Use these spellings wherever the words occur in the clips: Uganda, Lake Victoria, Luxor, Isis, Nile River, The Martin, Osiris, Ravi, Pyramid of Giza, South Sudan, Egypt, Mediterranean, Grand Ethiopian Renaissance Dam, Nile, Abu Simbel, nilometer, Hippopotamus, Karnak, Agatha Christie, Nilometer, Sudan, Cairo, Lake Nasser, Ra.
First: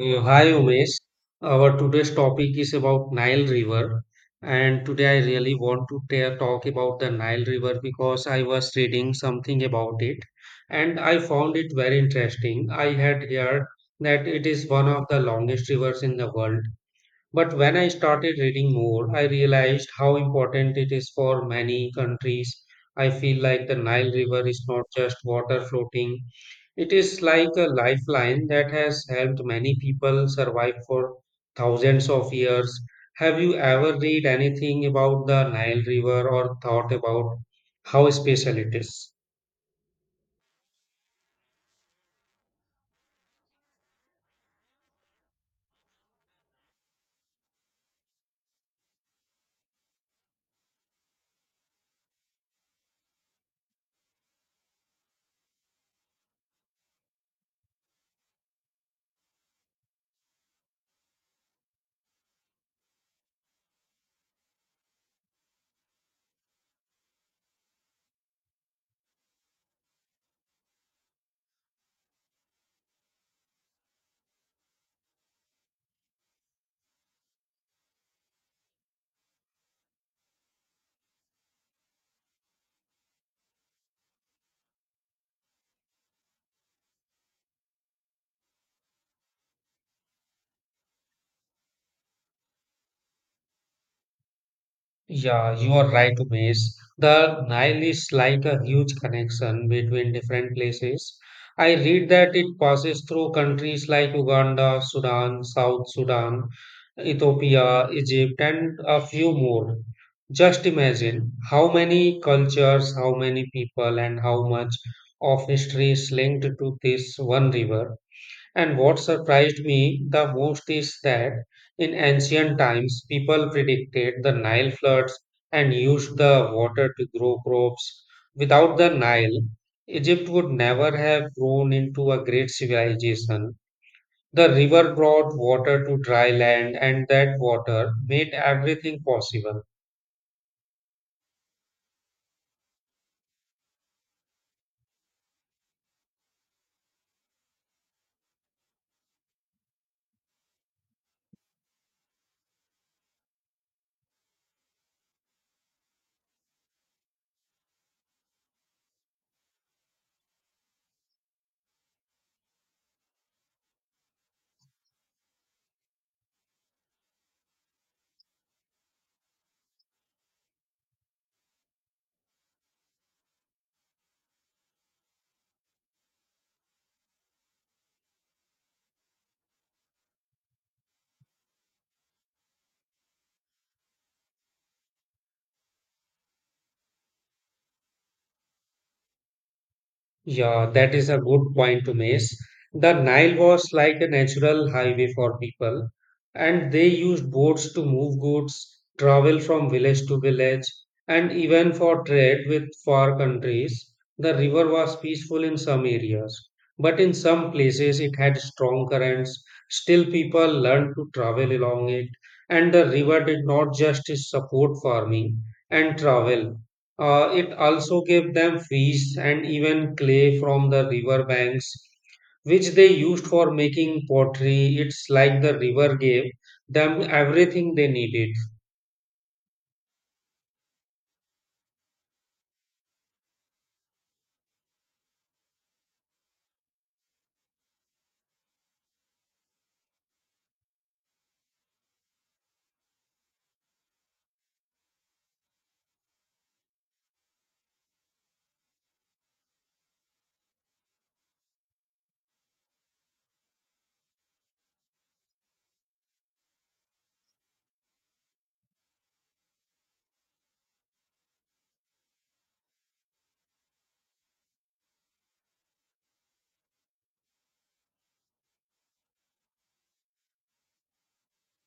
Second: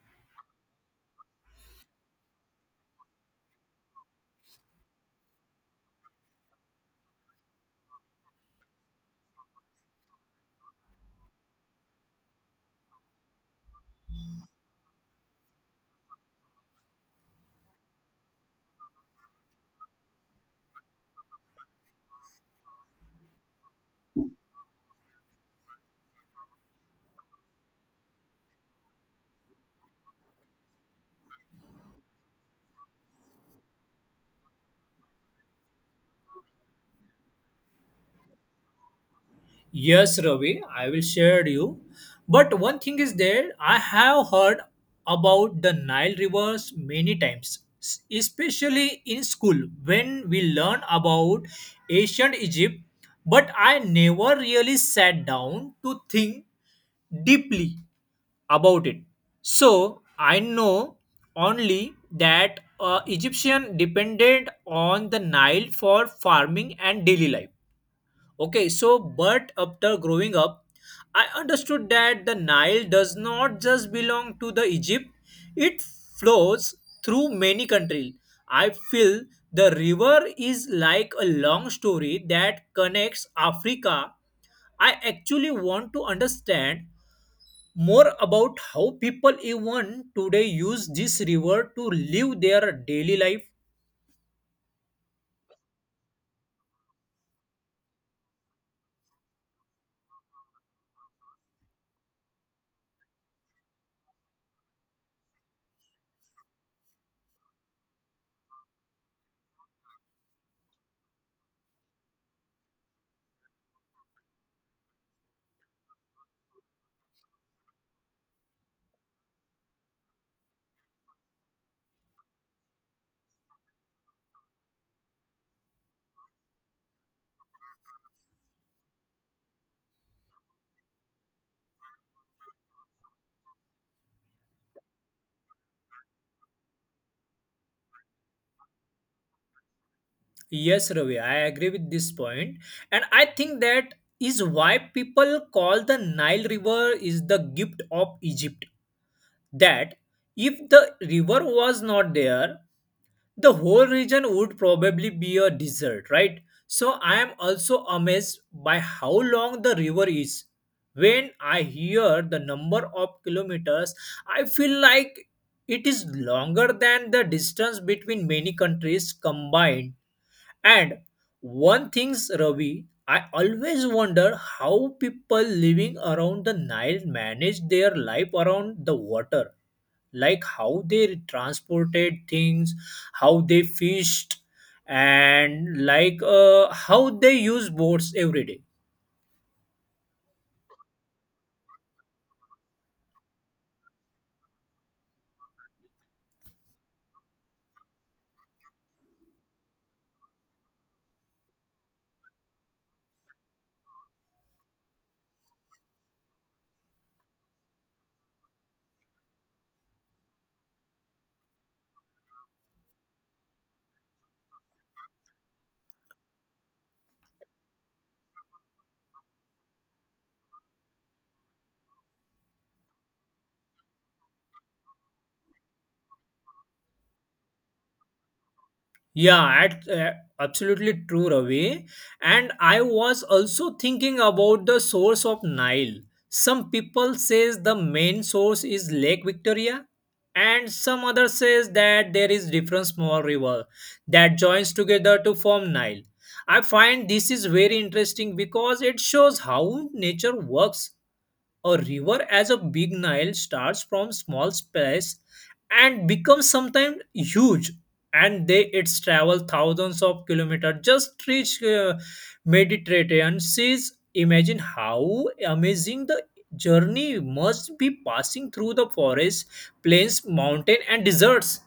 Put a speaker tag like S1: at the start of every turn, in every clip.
S1: Hi Umesh, our today's topic is about Nile River and today I really want to talk about the Nile River because I was reading something about it and I found it very interesting. I had heard that it is one of the longest rivers in the world but when I started reading more, I realized how important it is for many countries. I feel like the Nile River is not just water floating, it is like a lifeline that has helped many people survive for thousands of years. Have you ever read anything about the Nile River or thought about how special it is?
S2: Yes, Ravi, I will share you. But one thing is there, I have heard about the Nile rivers many times, especially in school when we learn about ancient Egypt. But I never really sat down to think deeply about it. So I know only that Egyptian depended on the Nile for farming and daily life. Okay, so but after growing up, I understood that the Nile does not just belong to the Egypt, it flows through many countries. I feel the river is like a long story that connects Africa. I actually want to understand more about how people even today use this river to live their daily life.
S1: Yeah, you are right, Umesh. The Nile is like a huge connection between different places. I read that it passes through countries like Uganda, Sudan, South Sudan, Ethiopia, Egypt, and a few more. Just imagine how many cultures, how many people, and how much of history is linked to this one river. And what surprised me the most is that in ancient times, people predicted the Nile floods and used the water to grow crops. Without the Nile, Egypt would never have grown into a great civilization. The river brought water to dry land, and that water made everything possible.
S2: Yes, Ravi, I agree with this point, and I think that is why people call the Nile River is the gift of Egypt. That if the river was not there, the whole region would probably be a desert, right? So I am also amazed by how long the river is. When I hear the number of kilometers, I feel like it is longer than the distance between many countries combined, and one thing's Ravi, I always wonder how people living around the Nile manage their life around the water. Like how they transported things, how they fished, and like how they use boats every day.
S1: Yeah, that is a good point to make. The Nile was like a natural highway for people, and they used boats to move goods, travel from village to village, and even for trade with far countries. The river was peaceful in some areas, but in some places it had strong currents. Still, people learned to travel along it, and the river did not just support farming and travel. It also gave them fish and even clay from the river banks, which they used for making pottery. It's like the river gave them everything they needed.
S2: Yeah, at, uh, Absolutely true, Ravi. And I was also thinking about the source of Nile. Some people says the main source is Lake Victoria, and some other says that there is different small river that joins together to form Nile. I find this is very interesting because it shows how nature works, a river as a big Nile starts from small space and becomes sometimes huge, and they it's travel thousands of kilometers just to reach Mediterranean seas. Imagine how amazing the journey must be passing through the forest, plains, mountain and deserts.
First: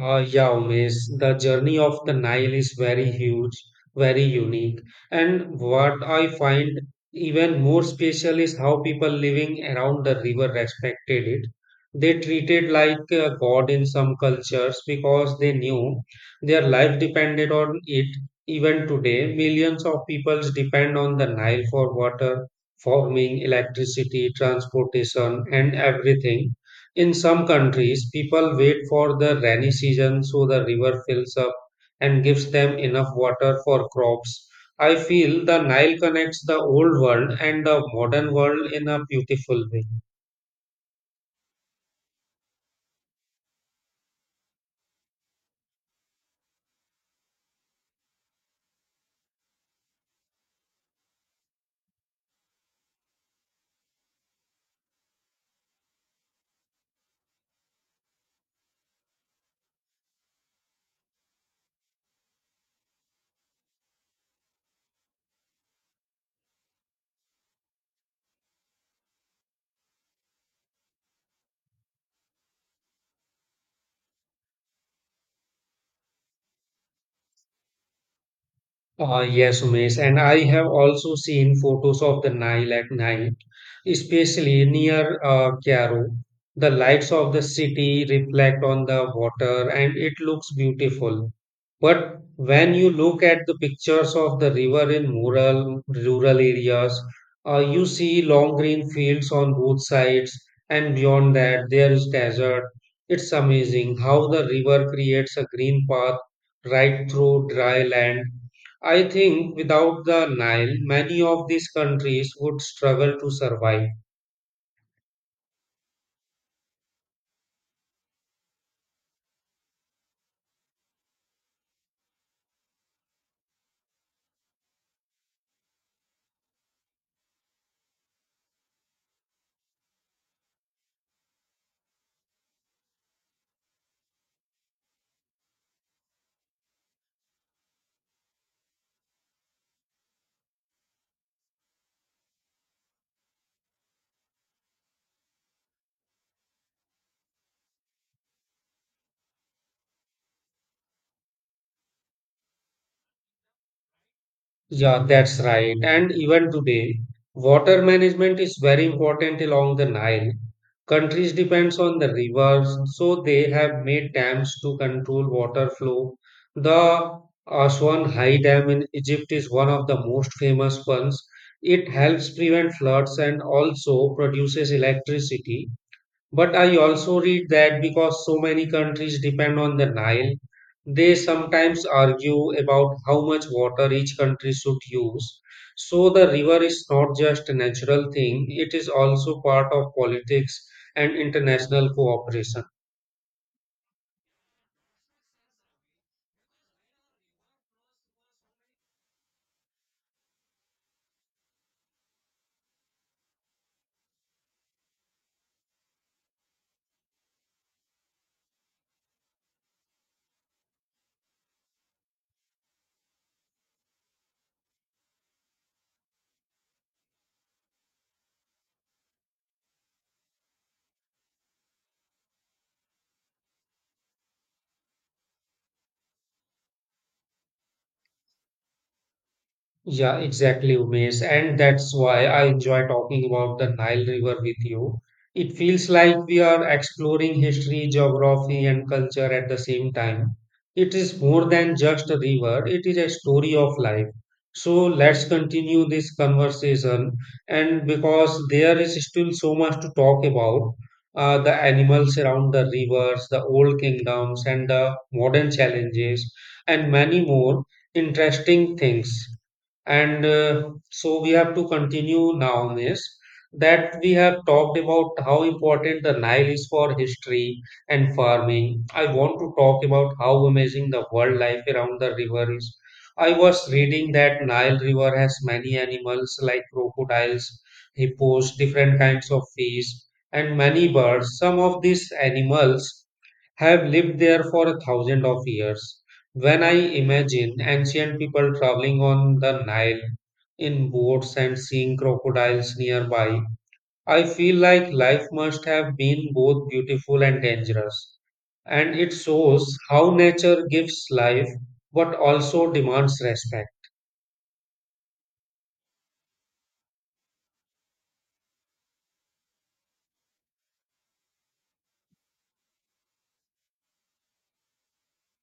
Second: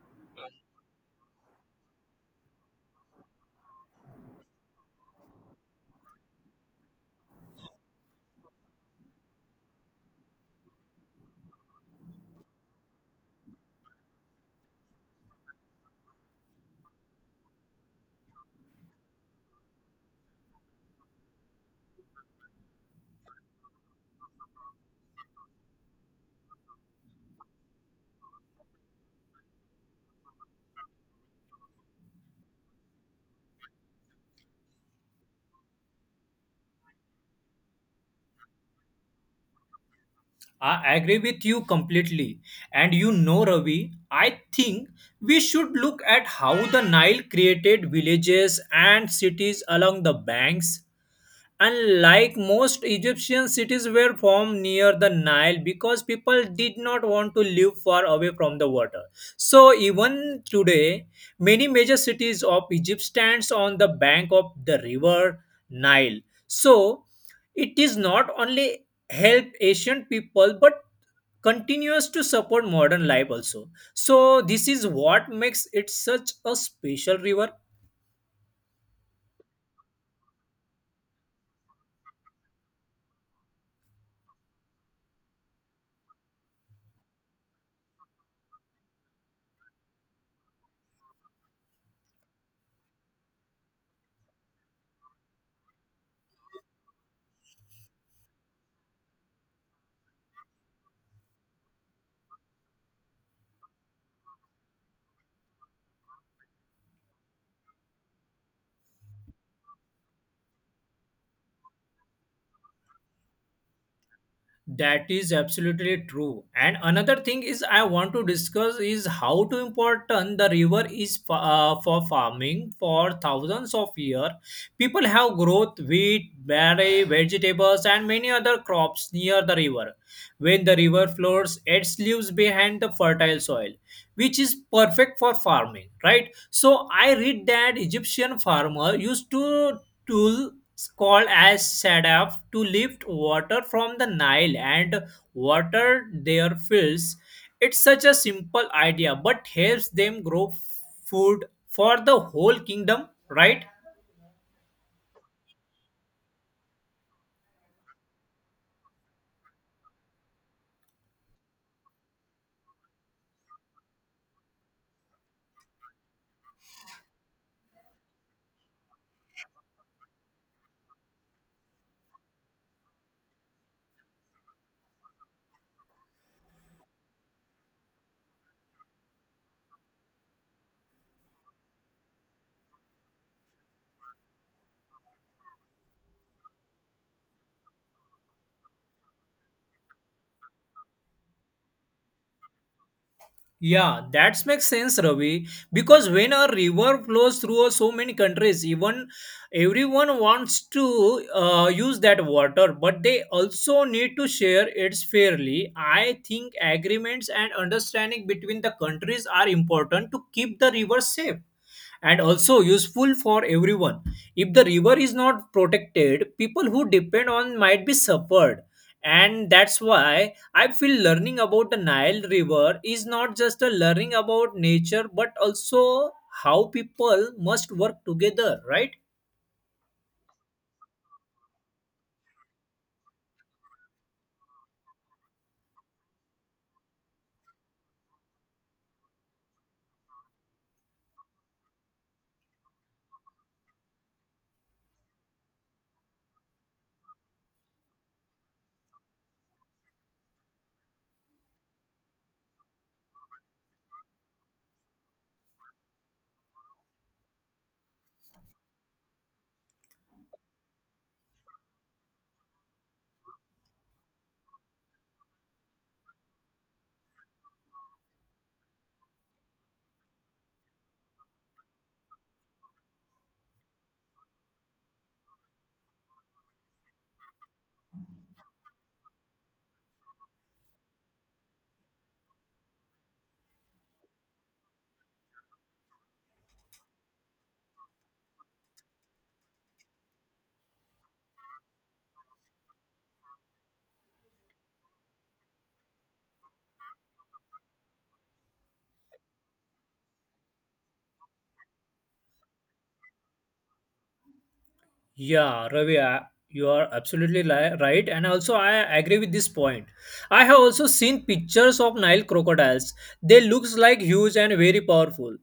S1: Yeah, Umesh, the journey of the Nile is very huge, very unique. And what I find even more special is how people living around the river respected it. They treated like a god in some cultures because they knew their life depended on it. Even today, millions of people depend on the Nile for water, farming, electricity, transportation, and everything. In some countries, people wait for the rainy season so the river fills up and gives them enough water for crops. I feel the Nile connects the old world and the modern world in a beautiful way.
S2: I agree with you completely. And you know, Ravi, I think we should look at how the Nile created villages and cities along the banks. Unlike most Egyptian cities were formed near the Nile because people did not want to live far away from the water. So even today, many major cities of Egypt stands on the bank of the river Nile. So it is not only help Asian people but continues to support modern life also. So this is what makes it such a special river.
S1: Yes, Umesh, and I have also seen photos of the Nile at night, especially near Cairo. The lights of the city reflect on the water and it looks beautiful. But when you look at the pictures of the river in rural areas, you see long green fields on both sides, and beyond that, there is desert. It's amazing how the river creates a green path right through dry land. I think without the Nile, many of these countries would struggle to survive.
S2: That is absolutely true. And another thing is I want to discuss is how to important the river is for farming for thousands of years. People have growth wheat, berry, vegetables, and many other crops near the river. When the river flows, it leaves behind the fertile soil, which is perfect for farming, right? So I read that Egyptian farmer used to tool called as sadaf to lift water from the Nile and water their fields. It's such a simple idea, but helps them grow food for the whole kingdom, right?
S1: Yeah, that's right. And even today, water management is very important along the Nile. Countries depends on the rivers, so they have made dams to control water flow. The Aswan High Dam in Egypt is one of the most famous ones. It helps prevent floods and also produces electricity. But I also read that because so many countries depend on the Nile, they sometimes argue about how much water each country should use. So the river is not just a natural thing, it is also part of politics and international cooperation.
S2: Yeah, that makes sense, Ravi. Because when a river flows through so many countries, even everyone wants to use that water, but they also need to share it fairly. I think agreements and understanding between the countries are important to keep the river safe and also useful for everyone. If the river is not protected, people who depend on might be suffered. And that's why I feel learning about the Nile River is not just a learning about nature but also how people must work together, right?
S1: Yeah, exactly, Umesh. And that's why I enjoy talking about the Nile River with you. It feels like we are exploring history, geography, and culture at the same time. It is more than just a river, it is a story of life. So let's continue this conversation. And because there is still so much to talk about, the animals around the rivers, the old kingdoms, and the modern challenges, and many more interesting things. And so we have to continue now on this that we have talked about how important the Nile is for history and farming. I want to talk about how amazing the wildlife around the river is. I was reading that Nile River has many animals like crocodiles, hippos, different kinds of fish, and many birds. Some of these animals have lived there for a thousand of years. When I imagine ancient people traveling on the Nile in boats and seeing crocodiles nearby, I feel like life must have been both beautiful and dangerous. And it shows how nature gives life but also demands respect.
S2: Yeah, Ravi, I- you are absolutely right, and also I agree with this point. I have also seen pictures of Nile crocodiles. They looks like huge and very powerful.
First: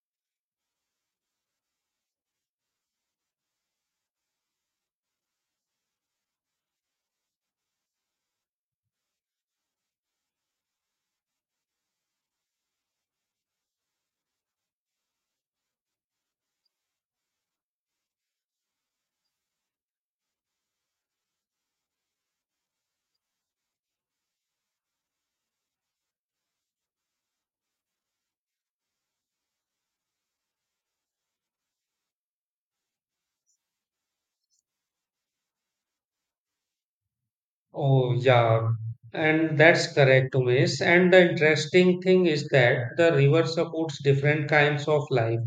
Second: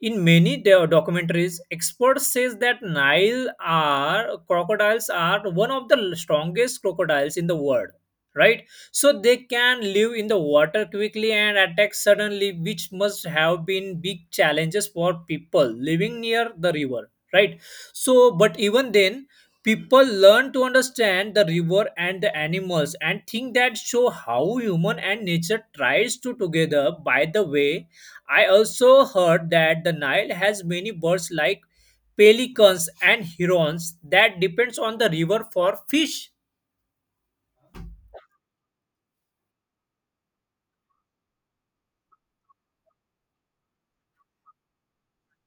S2: In many documentaries, experts says that Nile are crocodiles are one of the strongest crocodiles in the world, right? So they can live in the water quickly and attack suddenly, which must have been big challenges for people living near the river, right? So, but even then, people learn to understand the river and the animals and think that show how human and nature tries to together. By the way, I also heard that the Nile has many birds like pelicans and herons that depends on the river for fish.
S1: Oh, yeah, and that's correct, Umesh. And the interesting thing is that the river supports different kinds of life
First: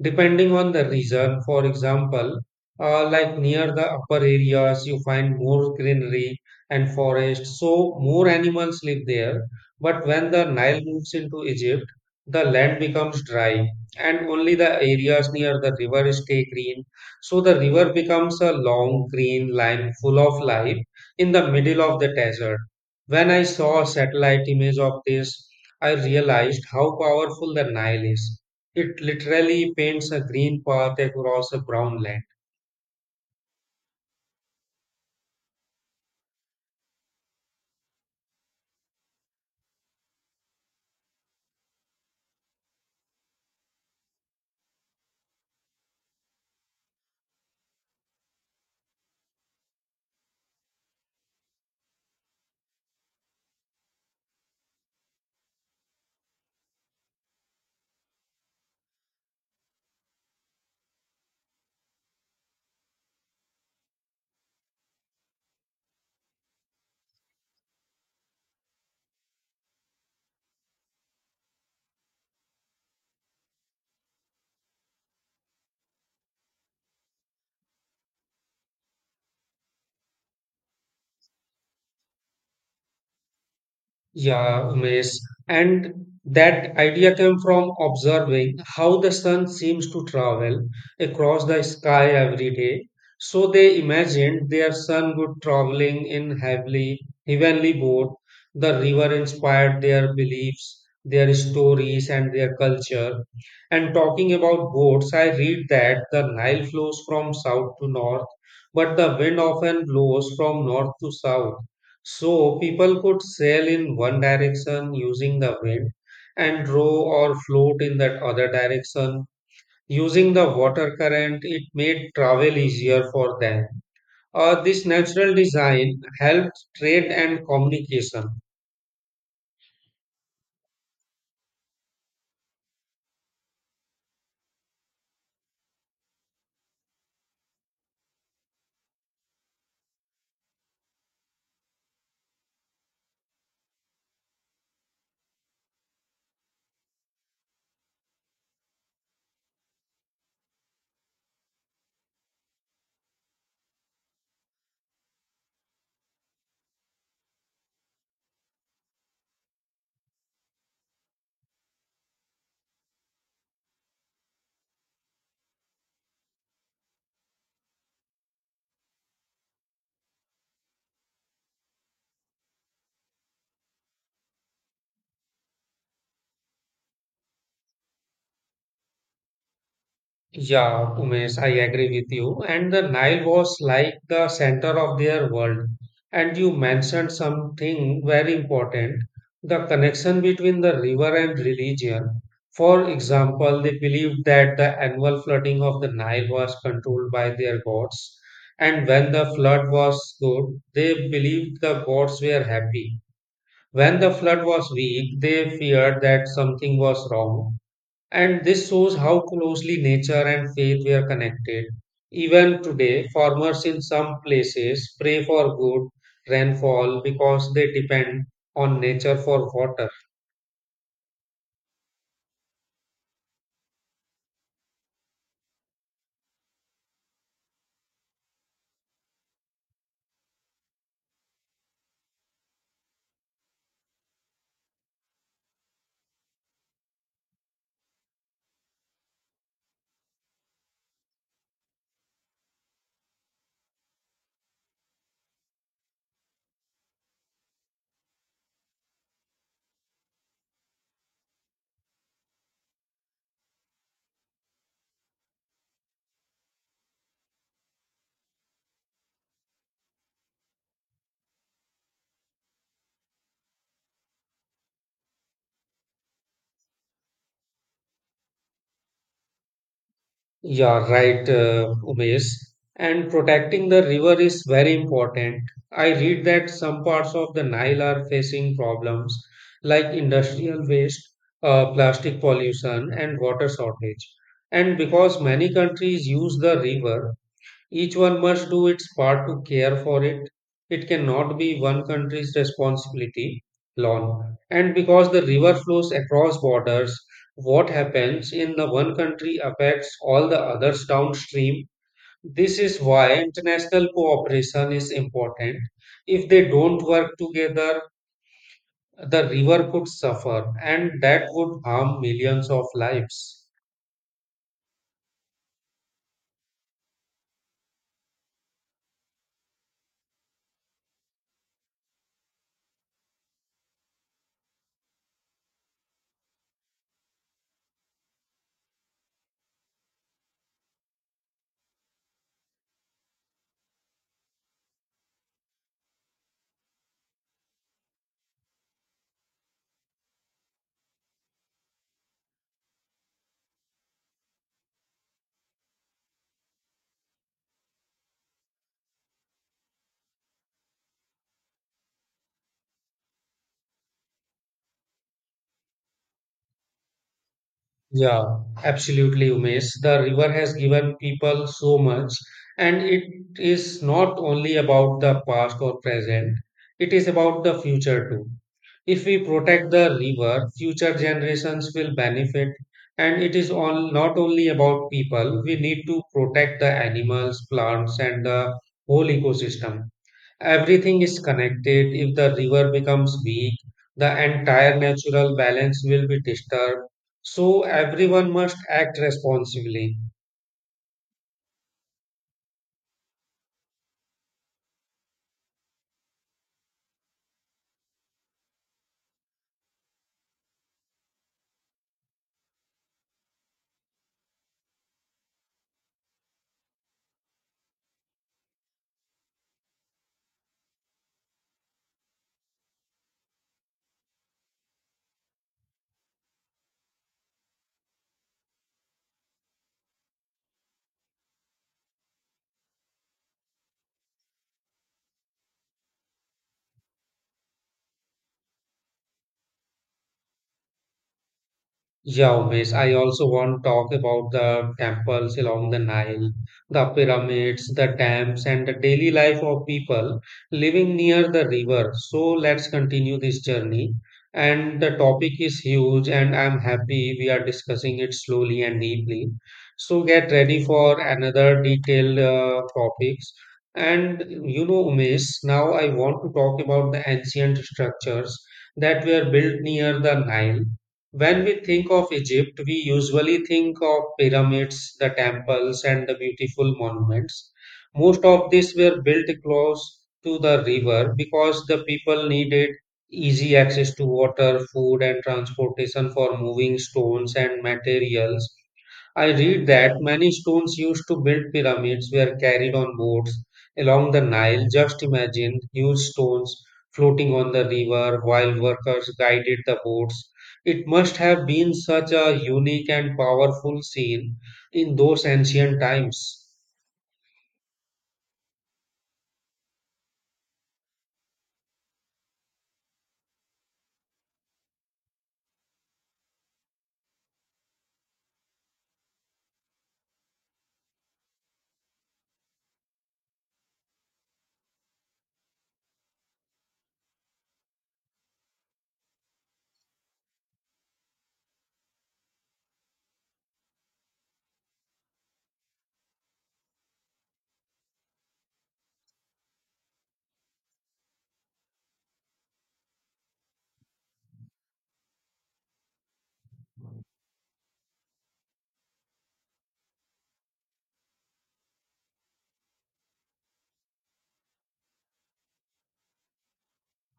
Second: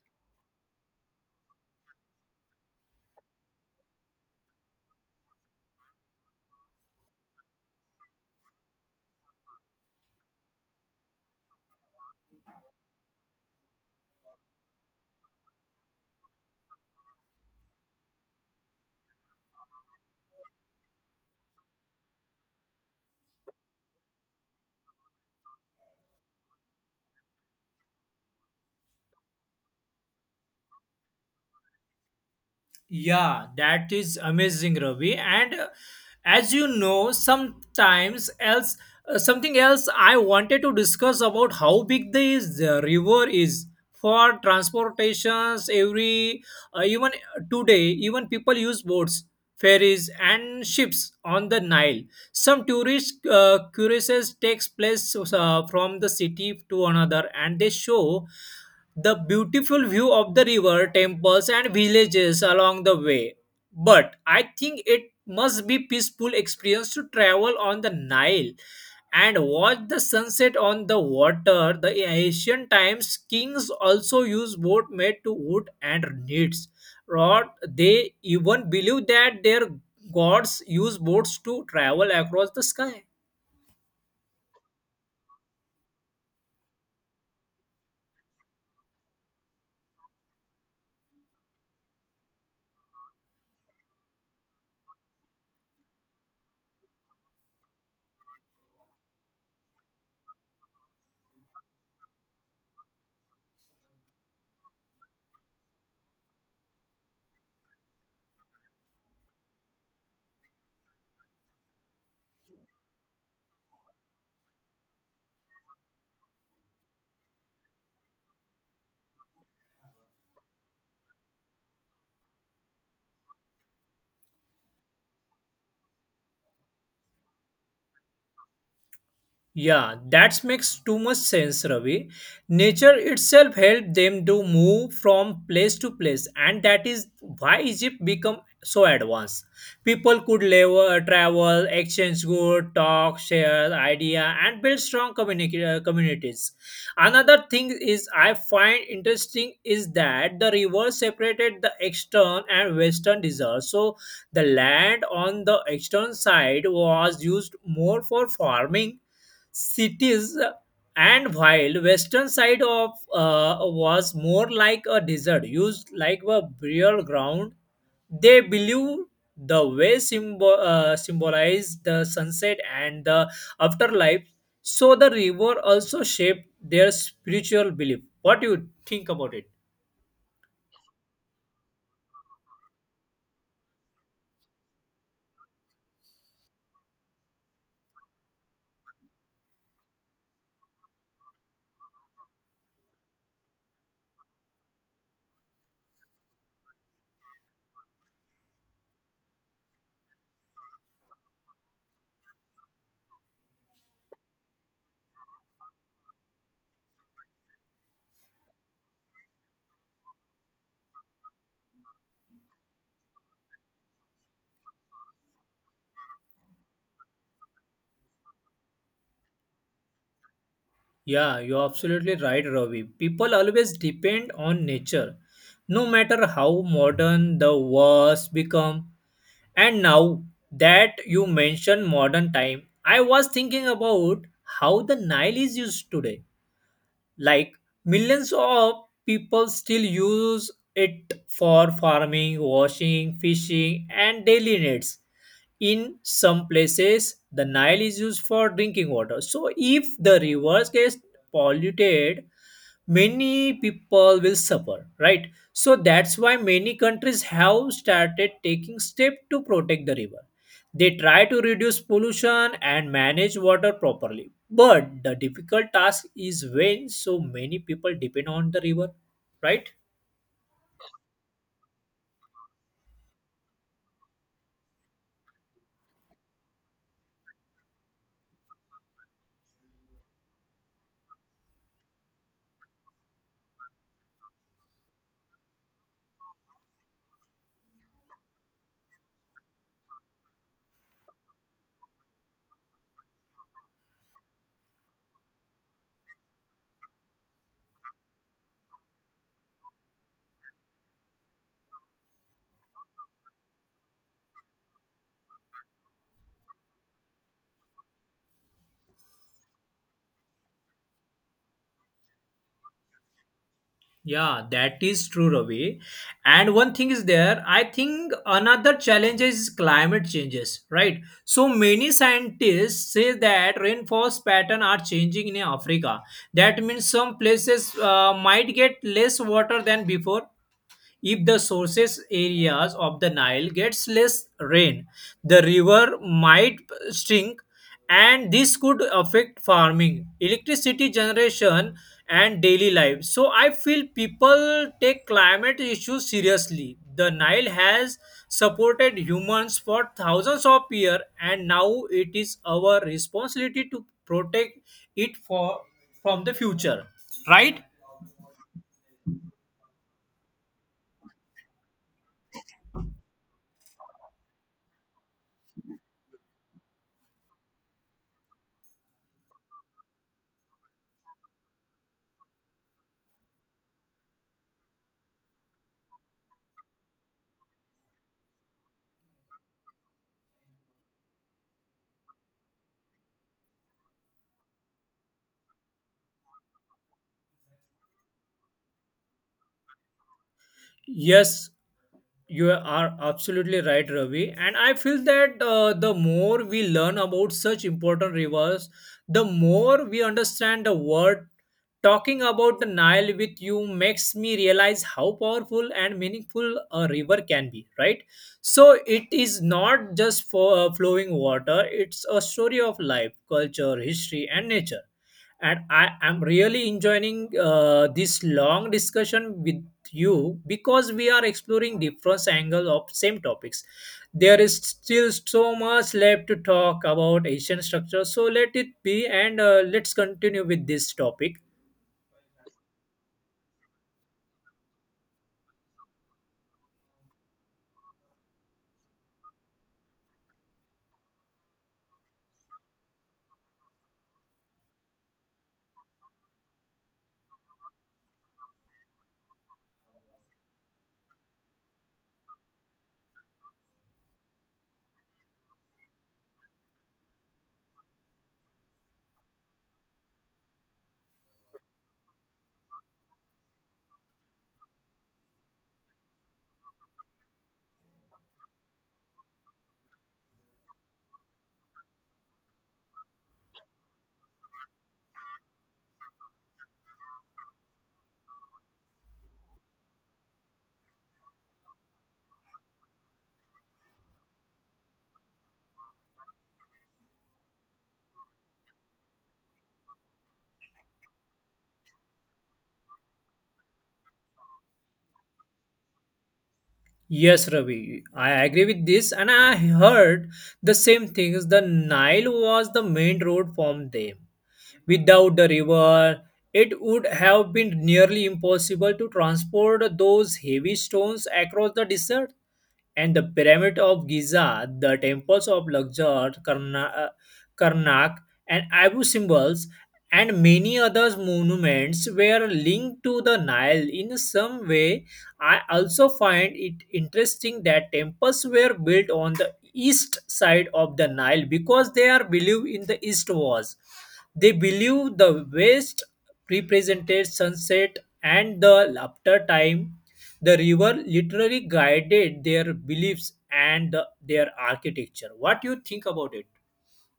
S1: depending on the region. For example, like near the upper areas, you find more greenery and forest, so more animals live there. But when the Nile moves into Egypt, the land becomes dry, and only the areas near the river stay green. So the river becomes a long green line full of life in the middle of the desert. When I saw a satellite image of this, I realized how powerful the Nile is. It literally paints a green path across a brown land.
S2: Yeah, that is amazing, Ravi. And as you know, sometimes else something else I wanted to discuss about how big this river is for transportations. Every Even today, even people use boats, ferries, and ships on the Nile. Some tourist cruises takes place from the city to another, and they show the beautiful view of the river, temples, and villages along the way. But I think it must be peaceful experience to travel on the Nile and watch the sunset on the water. The ancient times kings also used boat made to wood and reeds. Rod, they even believe that their gods use boats to travel across the sky.
S1: Yeah, Umesh. And that idea came from observing how the sun seems to travel across the sky every day. So they imagined their sun would traveling in heavenly boat. The river inspired their beliefs, their stories, and their culture. And talking about boats, I read that the Nile flows from south to north, but the wind often blows from north to south. So people could sail in one direction using the wind and row or float in that other direction using the water current. It made travel easier for them. This natural design helped trade and communication.
S2: Yeah, that makes too much sense, Ravi. Nature itself helped them to move from place to place, and that is why Egypt became so advanced. People could level, travel, exchange goods, talk, share idea, and build strong communities. Another thing is I find interesting is that the river separated the eastern and western deserts. So the land on the eastern side was used more for farming cities, and while western side of was more like a desert used like a burial ground. They believe the way symbol, symbolize the sunset and the afterlife. So the river also shaped their spiritual belief. What do you think about it?
S1: Yeah, Umesh, I agree with you. And the Nile was like the center of their world. And you mentioned something very important, the connection between the river and religion. For example, they believed that the annual flooding of the Nile was controlled by their gods. And when the flood was good, they believed the gods were happy. When the flood was weak, they feared that something was wrong. And this shows how closely nature and faith were connected. Even today, farmers in some places pray for good rainfall because they depend on nature for water.
S2: Yeah, you're absolutely right, Ravi. People always depend on nature no matter how modern the wars become. And now that you mention modern time, I was thinking about how the Nile is used today. Like millions of people still use it for farming, washing, fishing, and daily needs. In some places, the Nile is used for drinking water. So if the rivers gets polluted, many people will suffer, right? So that's why many countries have started taking steps to protect the river. They try to reduce pollution and manage water properly, but the difficult task is when so many people depend on the river, right?
S1: Yeah, right, Umesh. And protecting the river is very important. I read that some parts of the Nile are facing problems like industrial waste, plastic pollution, and water shortage. And because many countries use the river, each one must do its part to care for it. It cannot be one country's responsibility alone. And because the river flows across borders, what happens in the one country affects all the others downstream. This is why international cooperation is important. If they don't work together, the river could suffer, and that would harm millions of lives.
S2: Yeah, that is true, Ravi. And one thing is there, I think another challenge is climate changes, right? So many scientists say that rainforest pattern are changing in Africa. That means some places might get less water than before. If the sources areas of the Nile gets less rain, the river might shrink, and this could affect farming, electricity generation and daily life. So I feel people take climate issues seriously. The Nile has supported humans for thousands of years, and now it is our responsibility to protect it for from the future. Right?
S1: Yeah, absolutely, Umesh. The river has given people so much, and it is not only about the past or present, it is about the future too. If we protect the river, future generations will benefit, and it is all not only about people, we need to protect the animals, plants, and the whole ecosystem. Everything is connected. If the river becomes weak, the entire natural balance will be disturbed. So everyone must act responsibly.
S2: Yes, you are absolutely right, Ravi. And I feel that the more we learn about such important rivers, the more we understand the word. Talking about the Nile with you makes me realize how powerful and meaningful a river can be, right? So it is not just for flowing water, it's a story of life, culture, history, and nature, and I am really enjoying this long discussion with you because we are exploring different angles of same topics. There is still so much left to talk about Asian structure, so let it be and let's continue with this topic.
S1: Yeah, always. I also want to talk about the temples along the Nile, the pyramids, the dams, and the daily life of people living near the river. So let's continue this journey. And the topic is huge, and I'm happy we are discussing it slowly and deeply. So get ready for another detailed topics. And you know, Umesh, now I want to talk about the ancient structures that were built near the Nile. When we think of Egypt, we usually think of pyramids, the temples, and the beautiful monuments. Most of these were built close to the river because the people needed easy access to water, food, and transportation for moving stones and materials. I read that many stones used to build pyramids were carried on boats along the Nile. Just imagine huge stones floating on the river while workers guided the boats. It must have been such a unique and powerful scene in those ancient times.
S2: Yes, Ravi, I agree with this, and I heard the same things. The Nile was the main road from them. Without the river, it would have been nearly impossible to transport those heavy stones across the desert, and the Pyramid of Giza, the temples of Luxor, Karnak, and Abu symbols, and many other monuments were linked to the Nile in some way. I also find it interesting that temples were built on the east side of the Nile because they are believed in the east was. They believe the west represented sunset and the after time. The river literally guided their beliefs and their architecture. What do you think about it?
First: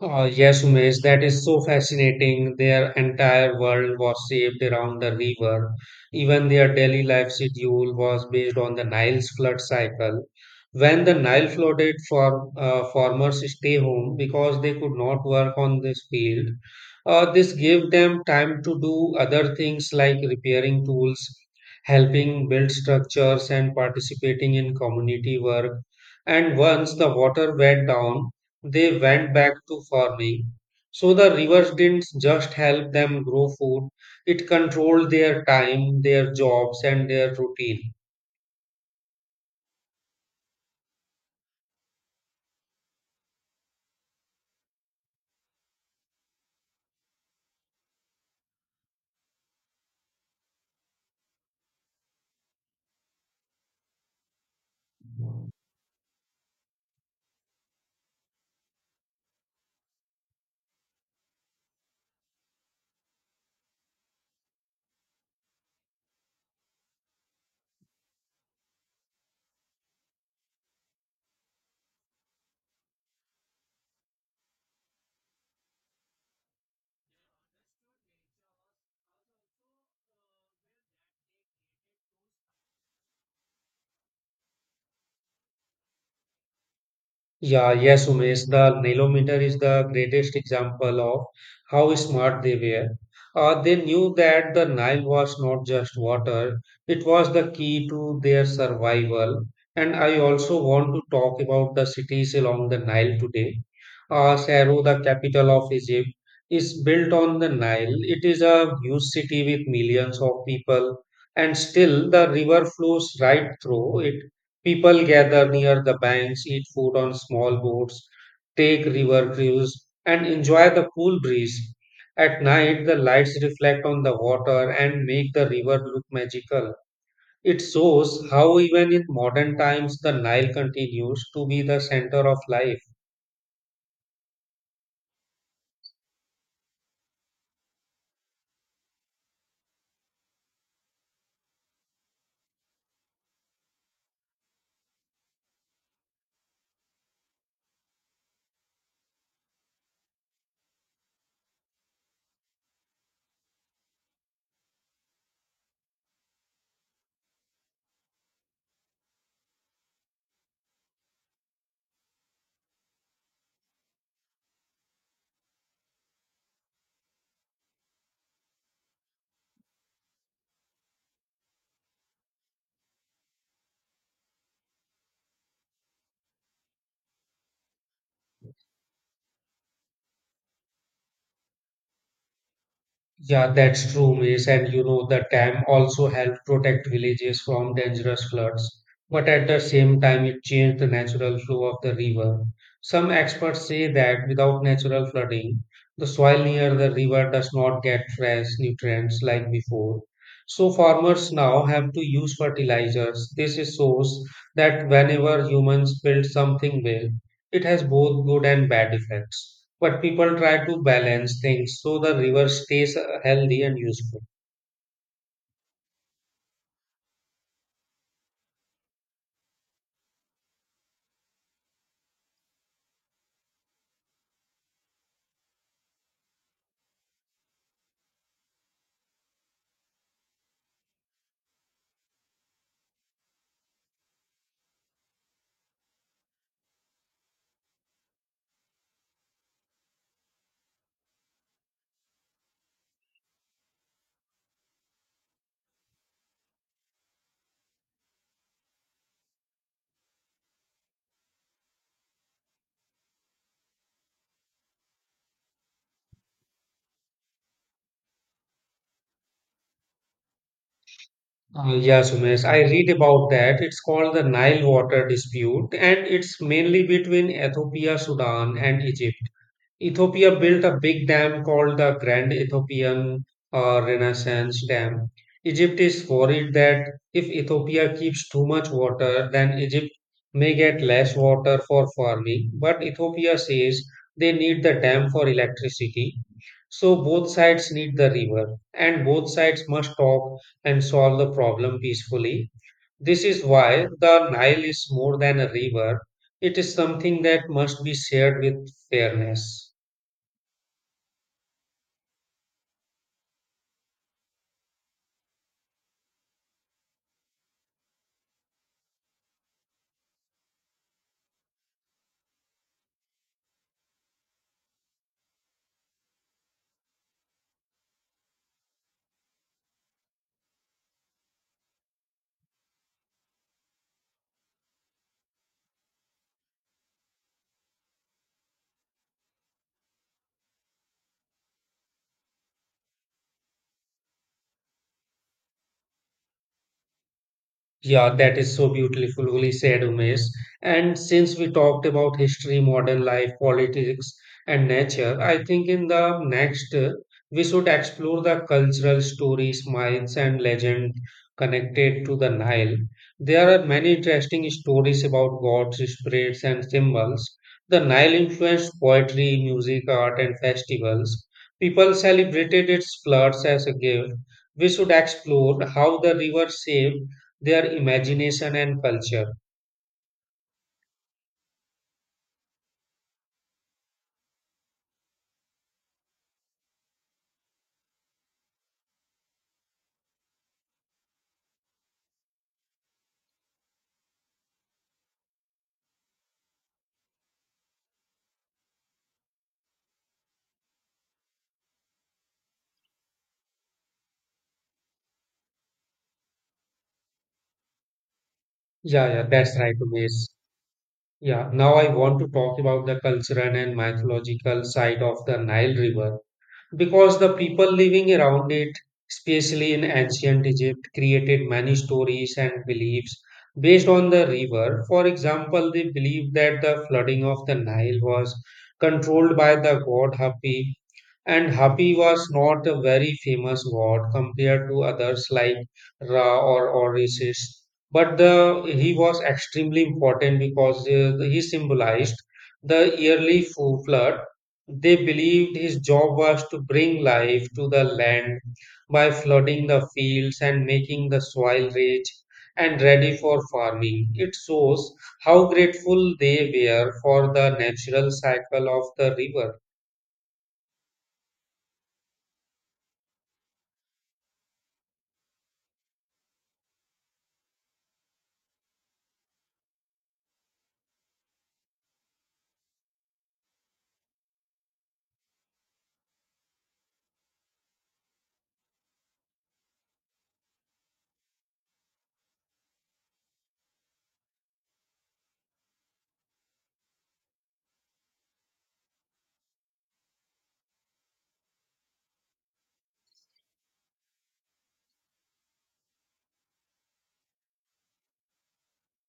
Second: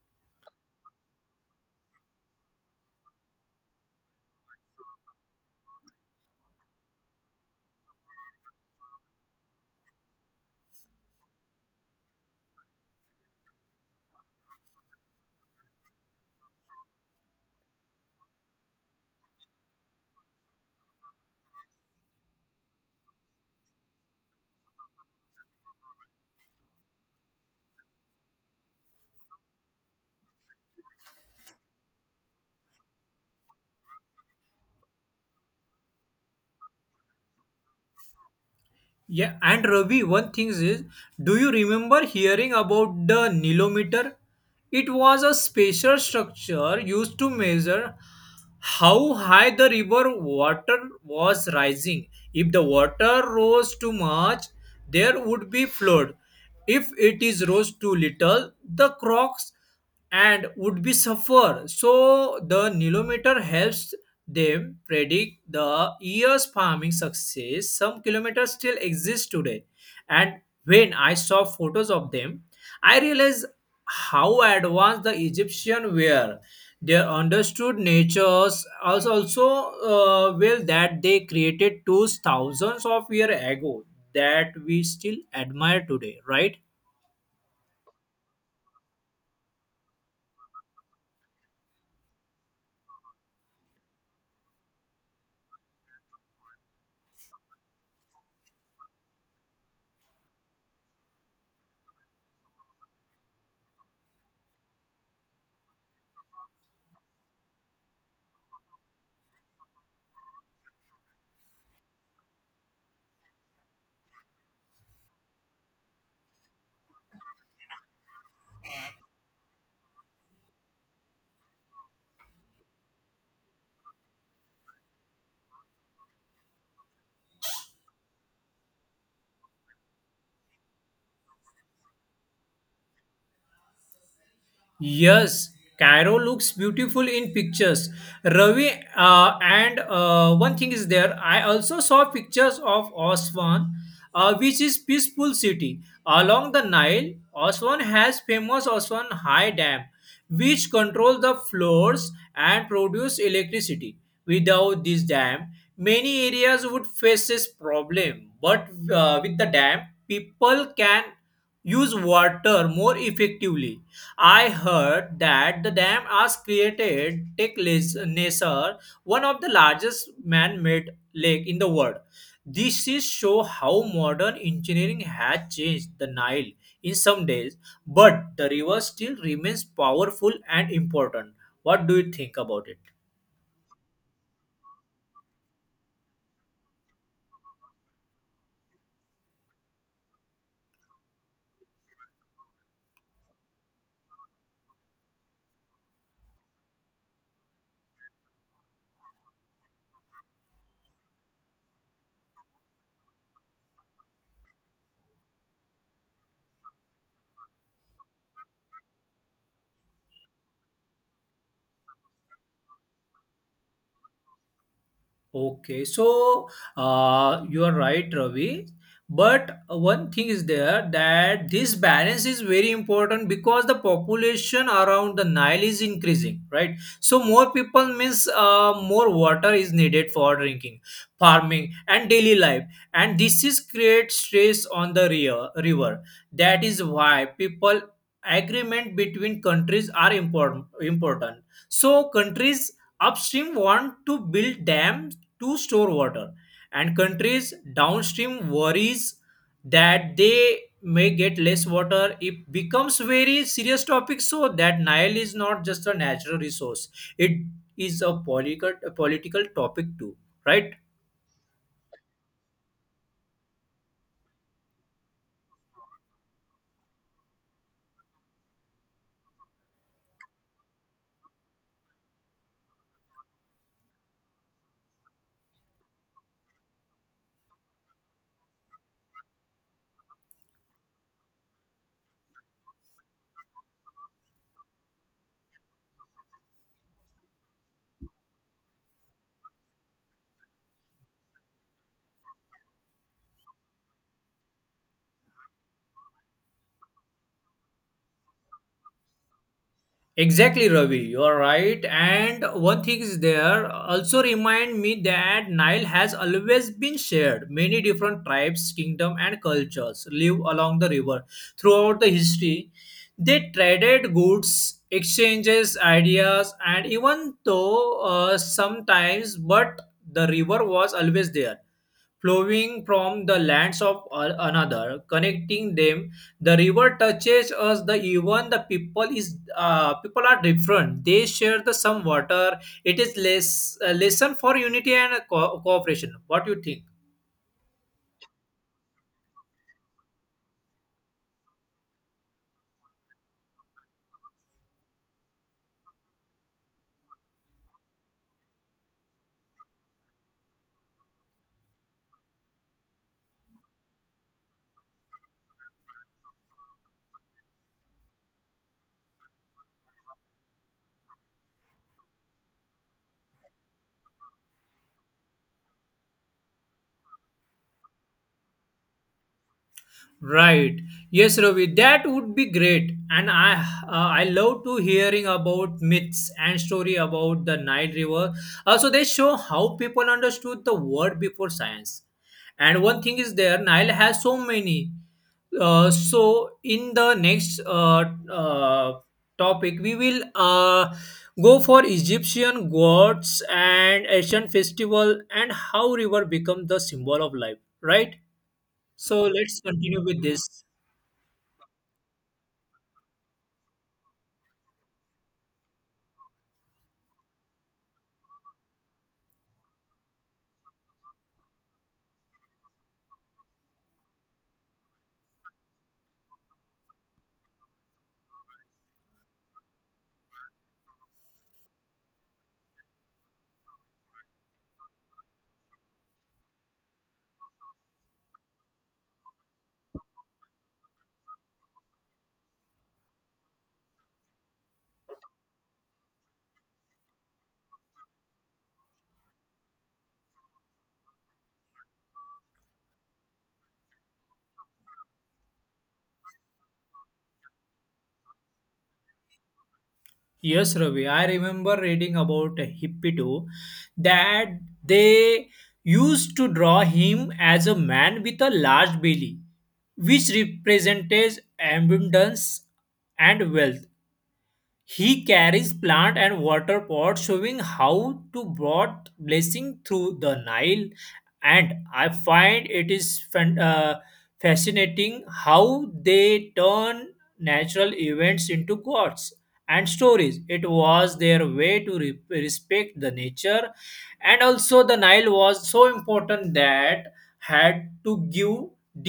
S1: Oh, yes, Umesh, that is so fascinating. Their entire world was shaped around the river. Even their daily life schedule was based on the Nile's flood cycle. When the Nile flooded, farmers stay home because they could not work on this field. This gave them time to do other things like repairing tools, helping build structures, and participating in community work. And once the water went down, they went back to farming. So the rivers didn't just help them grow food, it controlled their time, their jobs, and their routine.
S2: Yeah, and Ravi, one thing is, do you remember hearing about the nilometer? It was a special structure used to measure how high the river water was rising. If the water rose too much, there would be flood. If it is rose too little, the crocks and would be suffer. So the nilometer helps them predict the year's farming success. Some kilometers still exist today, and when I saw photos of them, I realized how advanced the Egyptian were. They understood natures as also well that they created tools thousands of years ago that we still admire today, right?
S1: Yeah, yes, Umesh, the Nilometer is the greatest example of how smart they were. They knew that the Nile was not just water, it was the key to their survival. And I also want to talk about the cities along the Nile today. Cairo, the capital of Egypt, is built on the Nile. It is a huge city with millions of people, and still the river flows right through it. People gather near the banks, eat food on small boats, take river cruise, and enjoy the cool breeze. At night, the lights reflect on the water and make the river look magical. It shows how, even in modern times, the Nile continues to be the center of life.
S2: Yes, Cairo looks beautiful in pictures. Ravi, and one thing is there. I also saw pictures of Aswan, which is peaceful city along the Nile. Aswan has famous Aswan High Dam, which controls the floors and produce electricity. Without this dam, many areas would face this problem. But with the dam, people can use water more effectively. I heard that the dam has created Lake Nasser, one of the largest man-made lake in the world. This is show how modern engineering has changed the Nile in some days, but the river still remains powerful and important. What do you think about it?
S1: Yeah, that's true, Miss. And you know, the dam also helped protect villages from dangerous floods, but at the same time, it changed the natural flow of the river. Some experts say that without natural flooding, the soil near the river does not get fresh nutrients like before. So farmers now have to use fertilizers. This shows that whenever humans build something well, it has both good and bad effects, but people try to balance things so the river stays healthy and useful.
S2: Okay, so you are right, Ravi. But one thing is there that this balance is very important because the population around the Nile is increasing, right? So more people means more water is needed for drinking, farming, and daily life, and this is create stress on the river. That is why people agreement between countries are important. Important. So countries upstream want to build dams to store water and countries downstream worries that they may get less water. It becomes very serious topic, so that Nile is not just a natural resource, it is a political topic too, right?
S1: Yeah, Sumesh, I read about that. It's called the Nile water dispute, and it's mainly between Ethiopia, Sudan, and Egypt. Ethiopia built a big dam called the Grand Ethiopian Renaissance Dam. Egypt is worried that if Ethiopia keeps too much water, then Egypt may get less water for farming. But Ethiopia says they need the dam for electricity. So both sides need the river, and both sides must talk and solve the problem peacefully. This is why the Nile is more than a river, it is something that must be shared with fairness.
S2: Exactly, Ravi. You are right. And one thing is there also remind me that Nile has always been shared. Many different tribes, kingdom, and cultures live along the river throughout the history. They traded goods, exchanges, ideas, and even though sometimes, but the river was always there flowing from the lands of another, connecting them. The river touches us. The even the people is people are different. They share the some water. It is less a lesson for unity and cooperation. What do you think?
S1: Yeah, that is so beautifully said, Umesh. And since we talked about history, modern life, politics, and nature, I think in the next we should explore the cultural stories, myths, and legend connected to the Nile. There are many interesting stories about gods, spirits, and symbols. The Nile influenced poetry, music, art, and festivals. People celebrated its floods as a gift. We should explore how the river saved their imagination and culture.
S2: Right. Yes, Ravi, that would be great. And I love to hearing about myths and story about the Nile River. Also, they show how people understood the world before science. And one thing is there, Nile has so many. So in the next uh, topic we will go for Egyptian gods and ancient festival and how river become the symbol of life, right?
S1: Yeah,
S2: So
S1: yeah, that's
S2: let's
S1: right,
S2: continue with
S1: Umesh.
S2: this.
S1: Yeah, now I want to talk about the cultural and mythological side of the Nile River, because the people living around it, especially in ancient Egypt, created many stories and beliefs based on the river. For example, they believed that the flooding of the Nile was controlled by the god Hapi, and Hapi was not a very famous god compared to others like Ra or Orisis. He was extremely important because he symbolized the yearly flood. They believed his job was to bring life to the land by flooding the fields and making the soil rich and ready for farming. It shows how grateful they were for the natural cycle of the river.
S2: Yes, Ravi, I remember reading about Hippito, that they used to draw him as a man with a large belly, which represented abundance and wealth. He carries plant and water pot showing how to brought blessing through the Nile, and I find it is fascinating how they turn natural events into gods and stories. It was their way to respect the nature, and also the Nile was so important that had to give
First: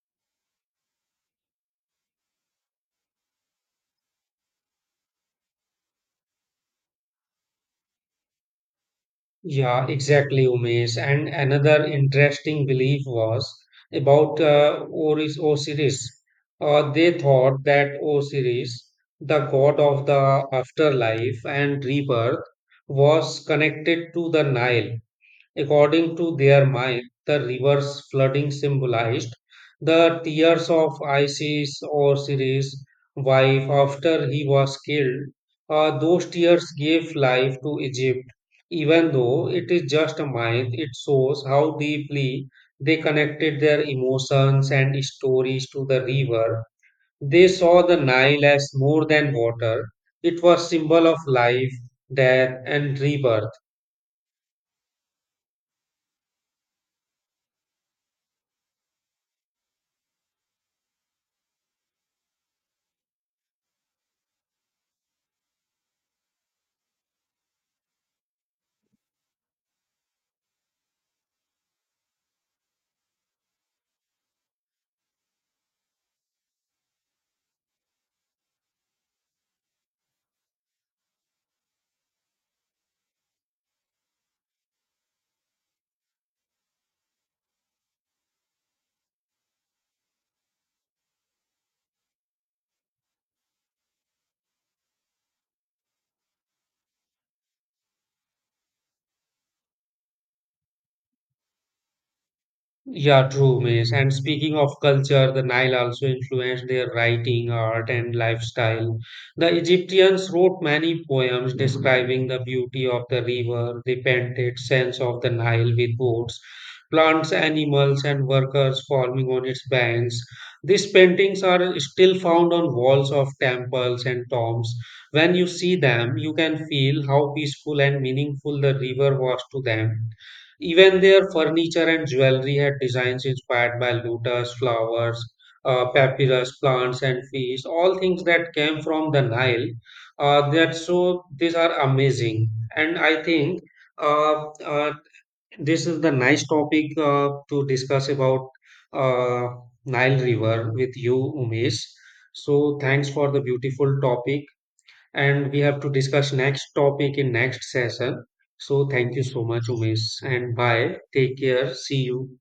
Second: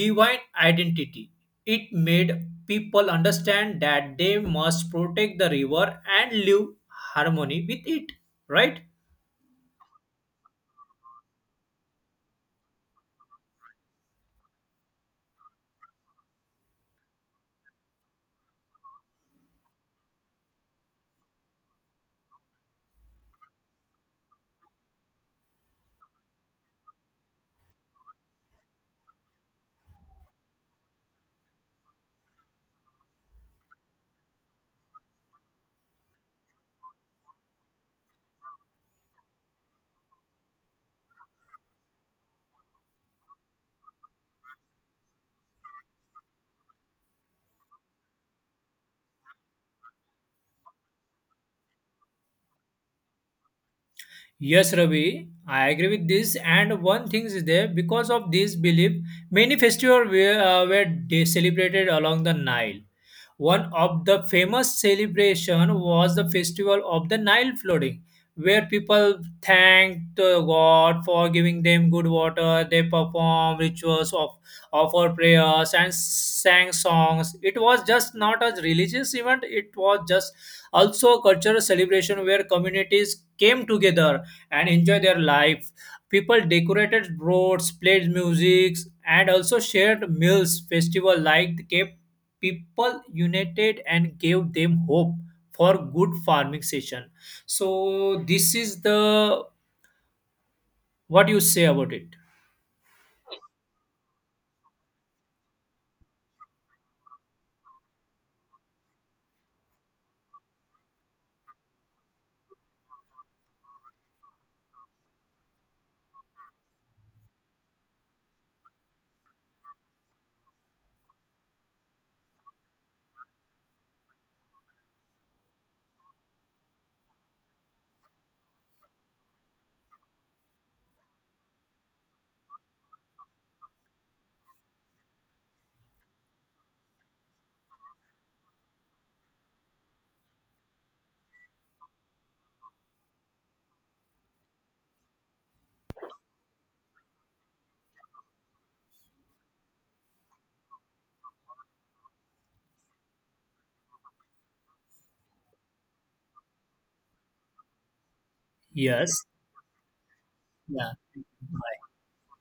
S2: divine identity. It made people understand that they must protect the river and live harmony with it, right?
S1: Yeah, exactly, Umesh. And another interesting belief was about Oris Osiris. They thought that Osiris, the god of the afterlife and rebirth, was connected to the Nile. According to their mind, the river's flooding symbolized the tears of Isis, or Osiris' wife, after he was killed. Those tears gave life to Egypt. Even though it is just a myth, it shows how deeply they connected their emotions and stories to the river. They saw the Nile as more than water. It was symbol of life, death, and rebirth.
S2: Yes, Ravi, I agree with this, and one thing is there, because of this belief many festivals were celebrated along the Nile. One of the famous celebration was the festival of the Nile flooding, where people thanked God for giving them good water. They performed rituals of offer prayers and sang songs. It was just not a religious event; it was just also a cultural celebration where communities came together and enjoy their life. People decorated roads, played music, and also shared meals. Festival like the Cape people united and gave them hope for good farming session. So this is the, what you say about it?
S1: Yeah, true, Miss. And speaking of culture, the Nile also influenced their writing, art, and lifestyle. The Egyptians wrote many poems describing the beauty of the river. They painted scenes of the Nile with boats, plants, animals, and workers forming on its banks. These paintings are still found on walls of temples and tombs. When you see them, you can feel how peaceful and meaningful the river was to them. Even their furniture and jewelry had designs inspired by lotus, flowers, papyrus, plants, and fish, all things that came from the Nile. That so these are amazing. And I think uh, uh, this is the nice topic to discuss about uh, Nile River with you, Umesh. So thanks for the beautiful topic, and we have to discuss next topic in next session. So
S2: Yes.
S1: thank you so much, Umesh, and bye.
S2: Yeah.
S1: Take care. See you.